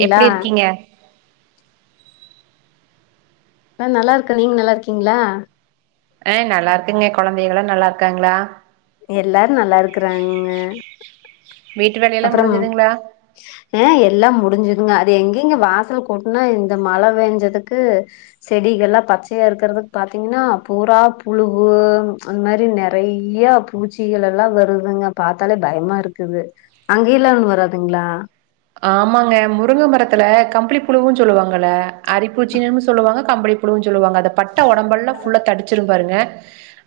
ங்களா எப்டி இருக்கிங்க ஆ நல்லாருக்க நீங்க நல்லாருக்கிங்ளா அ நல்லாருக்கேங்க கொழந்தைகளா நல்லாருக்காங்ளா எல்லாரும் நல்லாருக்கறாங்க வீட்டு வேலையெல்லா அப்றம் முடிஞ்சதுங்களா ஆ எல்லாம் முடிஞ்சதுங்க அது எங்கெங்க வாசல் கூட்னா இந்த மழ பேஞ்சதுக்கு செடிகள்லா பச்சையாருக்றதுக் பாத்தீங்னா பூரா புழுவு அந்த மாரி நிறைய பூச்சிகள்லா வருதுங்க பாத்தாலே பயமாருக்குது அங்கயல்லா ஒண்ணு வராதுங்களா ஆமாங்க முருங்க மரத்துல கம்பளி புழுவுன் சொல்லுவாங்கல அரிப்பூச்சினு சொல்லுவாங்க கம்பளி புழுன்னு சொல்லுவாங்க பட்ட உடம்பெல்லா புல்லா தடிச்சிருனு பாருங்க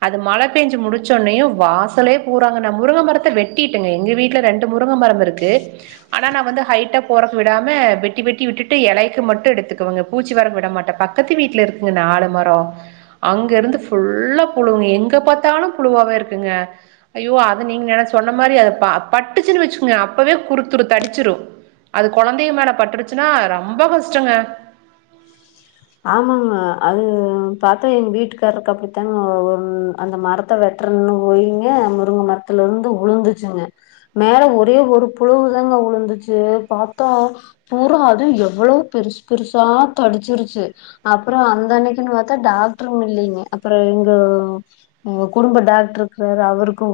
அது மழ பேஞ்சு முடிச்சொன்னையு வாசலே பூறாங்க முருங்க மரத்த வெட்டிடங்க எங்க வீட்ல ரண்டு முருங்கமரம் இருக்கு ஆனா நா வந்து ஹைட்டா போறக்கு விடாம வெட்டி வெட்டி விட்டுட்டு இலைக்கு மட்டும் எடுத்துக்குவங்க பூச்சி வர விட மாட்ட பக்கத்து வீட்ல இருக்குங்க நாலு மரம் அங்கருந்து ஃபுல்லா புழுவுங்க எங்க பாத்தாலு புழுவாவே இருக்குங்க ஐயோ அது நீங்க எ சொன்ன மாரி அத ப பட்டுச்சுன்னு வச்சுக்கோங்க அப்பவே குறுத்துரு தடிச்சிரும் அது கொழந்தைக மேல பட்டுருச்சுனா ரொம்ப கஷ்டங்க ஆமாங்க அது பாத்தா எங் வீட்டுக்காருக்கு அப்படித்தாங்க அந்த மரத்த வெட்றன்னு போய்ங்க முருங்க மரத்துலருந்து உளுந்துச்சுங்க மேல ஒரே ஒரு புலவுதாங்க உளுந்துச்சு பாத்தா பூரா அதுவும் எவ்ளோ பெருசு பெருசா தடிச்சிருச்சு அப்றம் அந்த அன்னைக்குனு பாத்தா டாக்டரும் இல்லிங்க அப்றம் எங்க குடும்ப டாக்டருக்காரு அவருக்கும்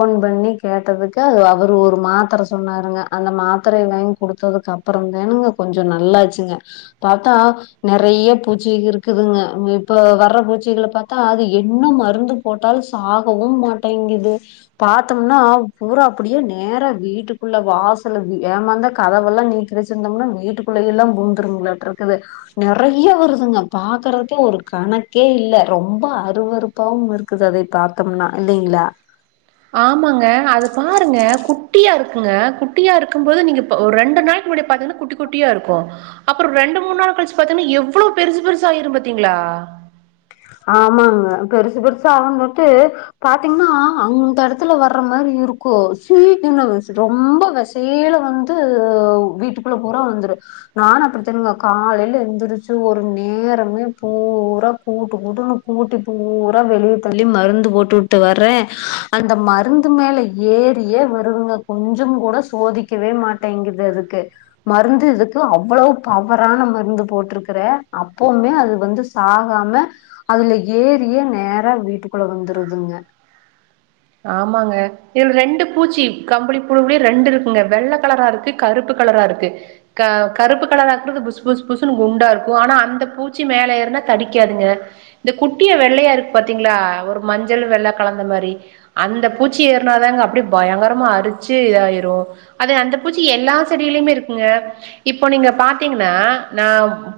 போன் பண்ணி கேட்டதுக்கு அவரு ஒரு மாத்ர சொன்னாருங்க அந்த மாத்ர வாங்கி குடுத்ததுக்கு அப்றம் தானுங்க கொஞ்ச நல்லாச்சுங்க பாத்தா நிறைய பூச்சி இருக்குதுங்க இப்ப வர பூச்சிகள பாத்தா அது என்ன மருந்து போட்டாலும் சாகவும் மாட்டேங்குது பாத்தம்னா பூரா அப்டியே நேர வீட்டுக்குள்ள வாசல ஏமாந்தா கதவல்லா நீக்கரிச்சிருந்தம்னா வீட்டுக்குள்ளயலா பூந்துருங்களாட்ருக்குது நிறைய்ய வருதுங்க பாக்றக்கே ஒரு கணக்கே இல்ல ரொம்ப அருவறுப்பாவும் இருக்குது அதை பாத்தம்னா இல்லிங்ளா ஆமாங்க அது பாருங்க குட்டியாருக்குங்க குட்டியா இருக்கும்போது நீங்க ஒரு ரெண்டு நாளைக்கு முன்னடியா பாத்தீங்னா குட்டி குட்டியாருக்கும் அப்றம் ரெண்டு மூணு நாள் கழிச்சு பாத்தீங்னா எவ்ளோ பெருசு பெருசாயிரும் பாத்தீங்ளா ஆமாங்க பெருசு பெருசு அவங்க வட்டு பாத்தீங்னா அந்த இடத்துல வர மாரி இருக்கும் சீ ரொம்ப வெசைல வந்து வீட்டுக்குள்ள பூரா வந்துரு நானு அப்டிதானுங்க காலைல எந்துருச்சு ஒரு நேரமே பூரா கூட்டு கூட்டு கூட்டுனு கூட்டி பூரா வெளிய தள்ளி மருந்து போட்டுட்டு வர்ற அந்த மருந்து மேல ஏரியே வருதுங்க கொஞ்ச கூட சோதிக்கவே மாட்டேங்குது அதுக்கு மருந்து இதுக்கு அவ்வளவு பவர்றான மருந்து போட்டிருக்கற அப்பவுமே அது வந்து சாகாம அதுல ஏறி நேரா வீட்டுக்குள்ள வந்துருதுங்க ஆமாங்க இதுல ரெண்டு பூச்சி கம்பளி புழுவுலே ரெண்டு இருக்குங்க வெள்ள கலராருக்கு கருப்பு கலராருக்கு அ கருப்பு கலராக்குறது புசு புசு புசுன்னு குண்டாருக்கும் ஆனா அந்த பூச்சி மேல ஏறனா தடிக்காதுங்க இந்த குட்டியா வெள்ளையா இருக்கு பாத்தீங்ளா ஒரு மஞ்சள் வெள்ள கலந்த மாரி அந்த பூச்சி ஏறனாதாங்க அப்டி பயங்கரமா அரிச்சு இதாயிரும் அது அந்த பூச்சி எல்லா செடியிலயுமே இருக்குங்க இப்போ நீங்க பாத்தீங்னா நா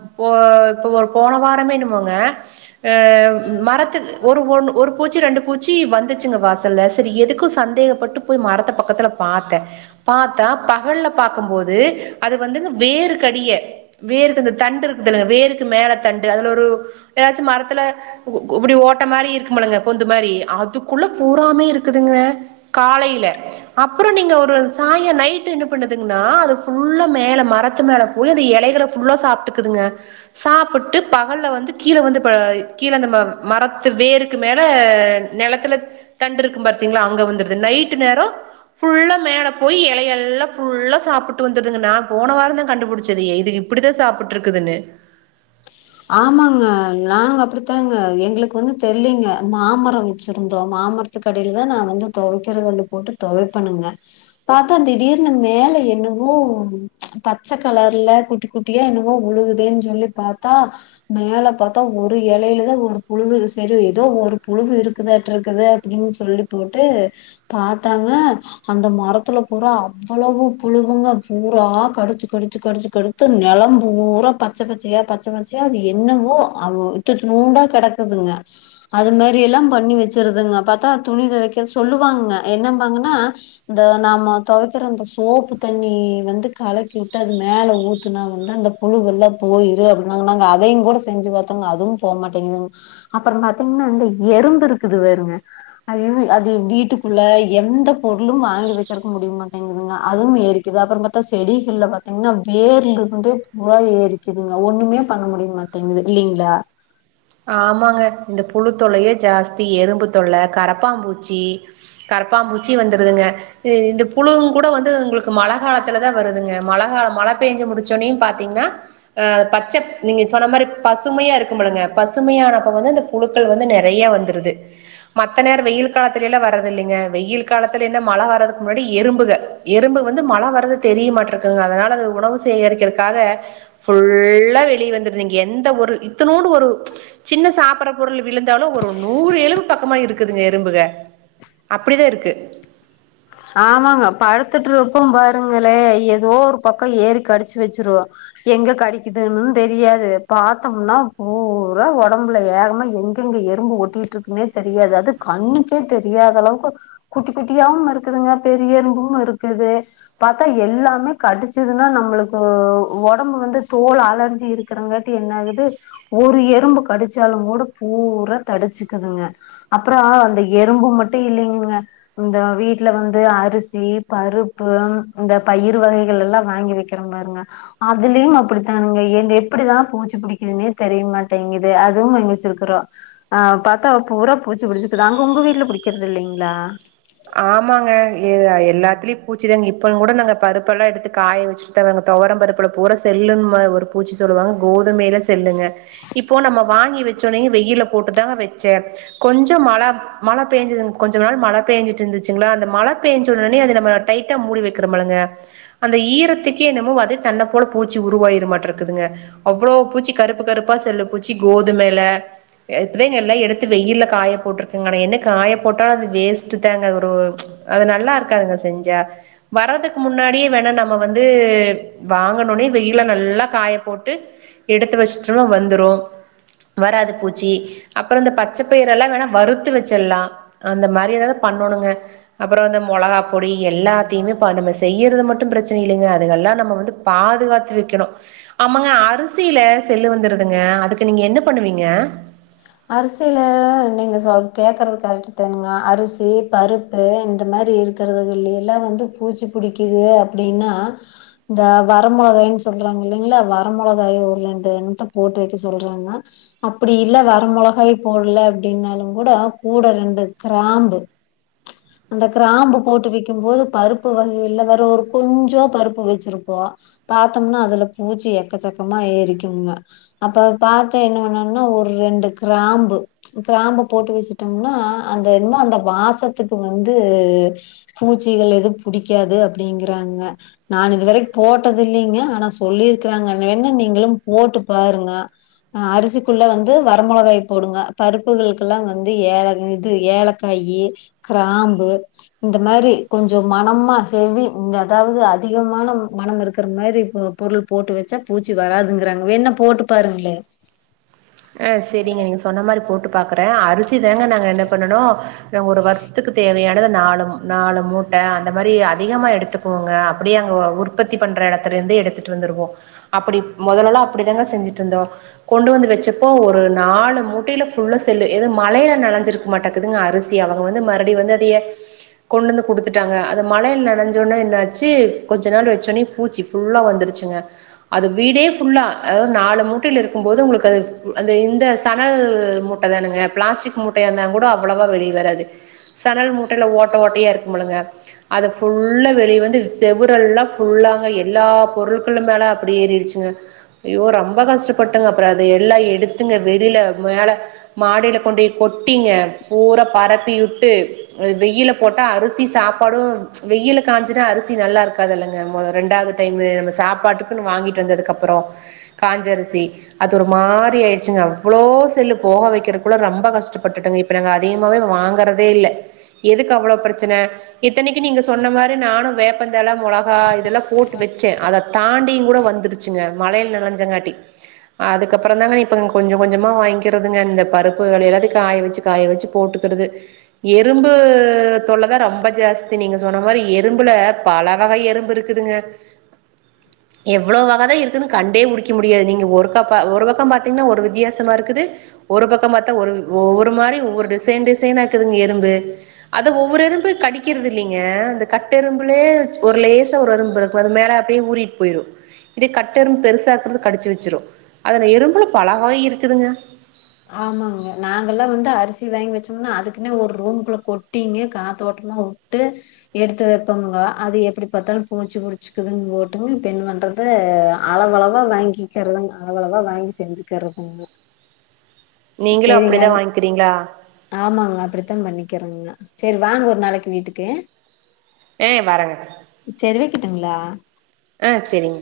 இப்போ இப்ப ஒரு போன வாரமே என்னமோங்க ஆ மரத்து ஒரு ஒன் ஒரு பூச்சி ரெண்டு பூச்சி வந்துச்சுங்க வாச ல சரி எதுக்கு சந்தேகப்பட்டு போய் மரத்த பக்கத்ல பாத்த பாத்தா பகல்ல பாக்கும்போது அது வந்து வேரு கடிய வேருக்கு அந்த தண்டு இருக்குதுல வேருக்கு மேல தண்டு அதுல ஒரு ஏதாச்சும் மரத்துல இப்டி ஓட்ட மாரி இருக்குமுலங்க பொந்து மாரி அதுக்குள்ள பூறாமே இருக்குதுங்க காலைல அப்றம் நீங்க ஒரு சாய்ங்கம் நைட்டு என்ன பண்ணுதுங்னா அது ஃபுல்லா மேல மரத்து மேல போய் அந்த இலைகள ஃபுல்லா சாப்பிட்டுக்குதுங்க சாப்புட்டு பகல்ல வந்து கீழ வந்து கீழ அந்த மரத்து வேருக்கு மேல நிலத்துல தண்டுருக்கும் பாத்தீங்ளா அங்க வந்துருது நைட்டு நேரம் ஃபுல்லா மேல போய் இலையல்லாம் ஃபுல்லா சாப்புட்டு வந்ருதுங்க நா போன வாரந்தா கண்டுபிடிச்சது இது இப்டிதா சாப்பிட்டுருக்குதுனு ஆமாங்க நாங்க அப்டித்தாங்க எங்ளுக்கு வந்து தெரிலிங்க மாமரம் வச்சிருந்தோ மாமரத்துக்கடிலதா நா வந்து துவைக்கிற கல்லு போட்டு துவைப்பணுங்க பாத்தா திடீர்னு மேல என்னவோ பச்ச கலர்ல குட்டி குட்டியா என்னவோ உழுகுதேன்னு சொல்லி பா த்தா மேல பாத்தா ஒரு இலைலதா ஒரு புழுவு செரு எதோ ஒரு புழுவு இருக்குதாட்ருக்குது அப்டினு சொல்லி போட்டு பாத்தாங்க அந்த மரத்துல பூரா அவ்வளவு புழுவுங்க பூரா கடிச்சு கடிச்சு கடிச்சு கடுத்து நிலம் பூரா பச்ச பச்சையா பச் பச்ச பச்சையா அது என்னவோ த்துத்லூன்டா கிடக்குதுங்க அது மேறிலா பண்ணி வச்சிருதுங்க பாத்தா துணி துவைக்க சொல்லுவாங்க என்னம்பாங்கனா இந்த நாம துவைக்ற அந்த சோப்பு தண்ணி வந்து கலக்கி விட்டு அது மேல ஊத்துனா வந்து அந்த புழுவெல்லாம் போயிரு அப்டின் நாங்க நாங்க அதையுங்கோட செஞ்சு பாத்தோங்க அதுவு போமாட்டேங்து அப்ற பாத்திங்னா இந்த எறும்பு இருக்குது பாருங்க அது வீட்டுக்குள்ள எந்த பொருளும் வாங்கி வக்கிறக்கு முடிய மாட்டேங்குதுங்க அதுவு ஏரிக்குது அப்ற பாத்தா செடிகள்ல பாத்திங்னா வேர்லருந்து பூரா ஏரிக்குதுங்க ஒண்ணுமே பண்ண முடிய மாட்டேங்குது இல்லிங்ளா ஆமாங்க இந்த புழுத்தொல்லையே ஜாஸ்தி எறும்புத்தொல்ல கரப்பாம்பூச்சி கரப்பாம்பூச்சி வந்துருதுங்க இந்த புழு கூட வந்து உங்ளுக்கு மழ காலத்துலதா வருதுங்க மழகாலம் மழ பேஞ்சு முடிச்சோன்னே பாத்தீங்னா அ பச்ச நீங்க சொன்ன மாரி பசுமையாருக்கும் பழுங்க பசுமையானப்ப வந்து அந்த புழுக்கள் வந்து நிறைய வந்துருது மத்த நேரம் வெயில் காலத்துலலா வர்றதுல்லைங்க வெயில் காலத்துல என்ன மழ வறதுக்கு முன்னாடி எறும்புக எறும்பு வந்து மழ வறது தெரிய மாட்டருக்குங்க அதனால அது உணவு சேகரிக்கிறக்காக ஃபுல்லா வெளிய வந்துருந்தீங்க எந்த ஒரு இத்தலூன்டு ஒரு சின்ன சாப்ற பொருள் விழுந்தாலும் ஒரு நூறு எலும்பு பக்கமா இருக்குதுங்க எறும்புக அப்டிதாருக்கு ஆமாங்க பழுத்துட்ருப்போ பாருங்களே ஏதோ ஒரு பக்கம் ஏறி கடிச்சு வச்சிரும் எங்க கடிக்குதுன்னு தெரியாது பாத்தம்னா பூரா உடம்புல வேகமா எங்கெங்க எறும்பு ஒட்டிட்ருக்குனே தெரியாது அது கண்ணுக்கே தெரியாத அளவுக்கு குட்டி குட்டியாவுமிருக்கு இருக்குதுங்க பெரிய எறும்பும் இருக்குது பாத்தா எல்லாமே கடிச்சதுனா நம்ளுக்கு உடம்பு வந்து தோல் அலர்சி இருக்கறங்காட்டி என்ன ஆகுது ஒரு எறும்பு கடிச்சாலும் கூட பூரா தடிச்சுக்குதுங்க அப்றம் அந்த எறும்பு மட்டும் இல்லிங்க இந்த வீட் ல வந்து அரிசி பருப்பு இந்த பயிர் வகைகள்லா வாங்கி வக்கிற பாருங்க அதுலயும் அப்டித்தானுங்க எ எப்டிதா பூச்சி புடிக்குதுனே தெரியமாட்டங்குது அதும் வாயிங்வச்சிருக்கற அ பாத்தா பூரா பூச்சி புடிச்சுக்குது அங்க உங்க வீட்ல புடிக்றது இல்லிங்ளா எது எல்லாத்லியு பூச்சிதாங்க இப்பவு கூட நாங்க பருப்பெல்லா எடுத்து காய வச்சிட்தா வரங்க தொவரம் பருப்பல பூரா செல்லும்மா ஒரு பூச்சி சொல்லுவாங்க கோதுமைல செல்லுங்க இப்போ நம்ம வாங்கி வச் சொன்னே வெய்யில்ல போட்டுத்தா வச்ச கொஞ்சம் மழ மழ பேஞ்சதுங் கொஞ்ச நாள் மழ பேஞ்ச இருந்துச்சுங்லா அந்த மழ பேஞ்சொடனே அது நம டைட்டா மூடி வக்ற பழுங்க அந்த ஈரத்துக்கே என்னமோ அது தன்னப்போல பூச்சி உருவாயிருமாட்ரக்குதுங்க அவ்ளோ பூச்சி கருப்பு கருப்பா செல்லு பூச்சி கோதுமைல அது நல்லா எடுத்து வெய்யில்ல காய போட்ருக்கங்க ஆன என்ன காயபோட்டா அது வேஸ்ட்டு தாங்க ஒரு அது நல்லாருக்காதுங்க செஞ்சா வர்றதுக்கு முன்னாடியே வேணா நம்ம வந்து வாங்கணோனே வெயில நல்லா காய போட்டு எடுத்து வச்சுட்டோனா வந்துரும் வராது பூச்சி அப்றம் இந்த பச்சப்பயிரெல்லா வேணா வறுத்து வச்சில்லா அந்த மாரி ஏதாவ பண்ணணுங்க அப்றம் இந்த மொளகா பொடி எல்லாத்தியுமே நம்ம செய்யறது மட்டும் பிரச்சன இல்லைங்க அது எல்லா நம்ம வந்து பாதுகாத்து வக்கணும் ஆமாங்க அரிசில செல்லு வந்துருதுங்க அதுக்கு நீங்க என்ன பண்ணுவீங்க அரிசில நீங்க சொல் கேக்கறது கரக்ட் தாணுங்க அரிசி பருப்பு இந்த மாரி இருக்கறதுகள்ள எல்லா வந்து பூச்சி புடிக்கிது அப்டின்னா இந்த வரமொளகாயின் சொல்லுராங்க இல்லைங்களா வர மொளகாய ஒரு ரெண்டு எண்ணத்த போட்டு வக்க சொல்றாங்கன்னா அப்டி இல்ல வ ர மொளகாய போட்ல அப்டின்னாலு கூட கூட ரெண்டு கிராம்பு அந்த க்ராம்பு போட்டு வெக்கு போது பருப்பு வகில வேற ஒரு கொஞ்சோ பருப்பு வெச்சிருப்போ பாத்தோம்னா அதுல பூச்சி எக்கச்சக்கமா ஏரிக்குங்க அப்ப பாத்த என்ன பண்ணன்னா ஒரு ரெண்டு கிராம்பு கிராம்பு போட்டு வெச்சுட்டோம்னா அ அந்த என்ன அந்த வாசத்துக்கு வந்து பூச்சிகள் எதுவு புடிக்காது அப்டிங்கறங்க நா இதுவர போட்டது இல்லைங்க ஆனா சொல்லிருக்றாங்க வேன்னா நீங்களு போட்டு பாருங்க அரிசிக்குள்ள வந்து வர வர மொளகாய போடுங்க பருப்புகளுக்கெல்லா வந்து ஏல இது ஏலக்காயி க்ராம்பு இந்த மாரி கொஞ்சோ மணமா ஹெவி இங்க அதாவது அதிகமான மனம் இருக்கற மாரி பொருள் போட்டு வெச்சா பூச்சி வராதுங்கறாங்க வேண்ணா போட்டு பாருங்களே ஆ சேரிங்க நீங்க சொன்ன மாரி போட்டு பாக்குற அ அரிசி தாங்க நாங்க என்ன பண்ணனு ஒரு வருஸ்துக்கு தேவையானத நாலு நாலு மூட்ட அந்த மாரி அதிகமா எடுத்துக்குவோங்க அப்டியே அங்க உற்பத்தி பண்ற எடத்துல இருந்து எடுத்துட்டு வந்துருவோ அப்டி மொதலெல்லா அப்டிதாங்க செஞ்சுட்டு இருந்தோ கொண்டு வந்து வெச்சு ப்போ ஒரு நாலு மூட்டைல ஃபுல்லா செல்லு ஏது மழைல நலஞ்சிருக்கும் மாட்டங்குதுங்க அரிசி அவங்க வந்து மறப்டி வந்து அதிய கொண்டந்து குடுத்துட்டாங்க அது மழைல நனஞ்சோனா என்னாச்சி கொஞ்ச நாள் வச்சோனே பூச்சி ஃபுல்லா வந்துருச்சுங்க அது வீடே ஃபுல்லா அதுவு நாலு மூட்டையில இருக்கும்போது உங்குளுக்கு அது ம் அது இந்த சணல் மூட்ட தானங்க பிளாஸ்டிக் மூட்டைய இருந்தா கூடோ அவ்வளவா வெளியே வராது சணல் மூட்டைல ஓட்ட ஓட்டயா இருக்குமுலங்க அது ஃபுல்லா வெளிய வந்து செவுரல்லா ஃபுல்லாங்க எல்லா பொருள்களும் மேல அப்டி ஏறிடுச்சுங்க ஐயோ ரொம்ப கஷ்டப்பட்டங்க அப்றோ அது எல்லா ஏ எடுத்துங்க வெளில மேல மாடில கொண்டுபோய் கொட்டிங்க பூரா பரப்பிவுட்டு வெயில்ல போட்டா அரிசி சாப்பாடு வெயில்ல காஞ்சுனா அரிசி நல்லாருக்காதுலங்க மொத ரெண்டாவது டைமூ நம்ம சாப்பாட்டுக்குன்னு வாங்கிட்டு வந்ததுக்கப்புறோ காஞ்ச அரிசி அது ஒரு மாரி ச்சுங்க அவ்வளோ செல்லு போக வைக்கிறக்குள்ள ரொம்ப கஷ்டப்பட்டுடங்க இப்ப நாங்க அதிகமாவே வாங்கறதே இல்ல எதுக்கு அவ்வளோ பிரச்சன இத்தனைக்கு நீ கொஞ் கொஞ்ச கொஞ்சமா வாங்கிறதுங்க இந்த பருப்புகள் எல்லாத்தையு காய வெச்சு காய வெச்சு போட்டுக்குறது எறும்பு தொல்லதா ரொம்ப ஜாஸ்தி நீங்க சொன்ன மாரி எறும்புல பல வகை எறும்பு இருக்குதுங்க எவ்ளோ வகதா இருக்குன்னு கண்டே புடிக்க முடியல நீங்க ஒரு கப்பா ஒரு பக்கம் பாத் என்ன ஒரு வித்தியாசமா இருக்குது ஒரு பக்கம் பாத்தா ஒரு ஒ ஒரு மாரி ஒரு டிசைன் டிசைனா இக்குதுங்க எறும்பு அது ஒவ்வொரு எறும்பு கடிக்கிறது இல்லிங்க இந்த கட்டெரும்புலேச் ஒரு லேசா ஒரு எறும்பு இருக்கு அது மேல அப்டே ஊறிட் போய்ரும் இதே கட்டெரும் பெருசா இருக்குறது கடிச்சு வெச்சிரூ அது அந்த எறும்புல பலவகய் இருக்குதுங்க ஆமாங்க நாங்கல்லா வந்து அரிசி வாங்கி வச்சோம்னா அதுக்குன்னே ஒரு ரூம்க்குள்ள கொட்டிங்க காத்தோட்டமா வுட்டு எடுத்து வெப்போம்ங்க அது எப்புடி பாத்தாலு பூச்சு புடிச்சுக்குதுன்னு போட்டுங்க இப்ப என்ன பண்றது அளவளவா வாங்கிக்கெறதுங்க அவளவா வாங்கி செஞ்சுக்கறதுங்க நீங்களு அப்டிதா சேரிங்கள் வாங்கிக்கிறீங்களா ஆமாங்க அப்டித்தா பண்ணிக்கறங்க சேரி வாங்க ஒரு நாளைக்கு வீட்டுக்கு ஏஹ் வரேங்க ட்டுங்களா ஆ செரிங்க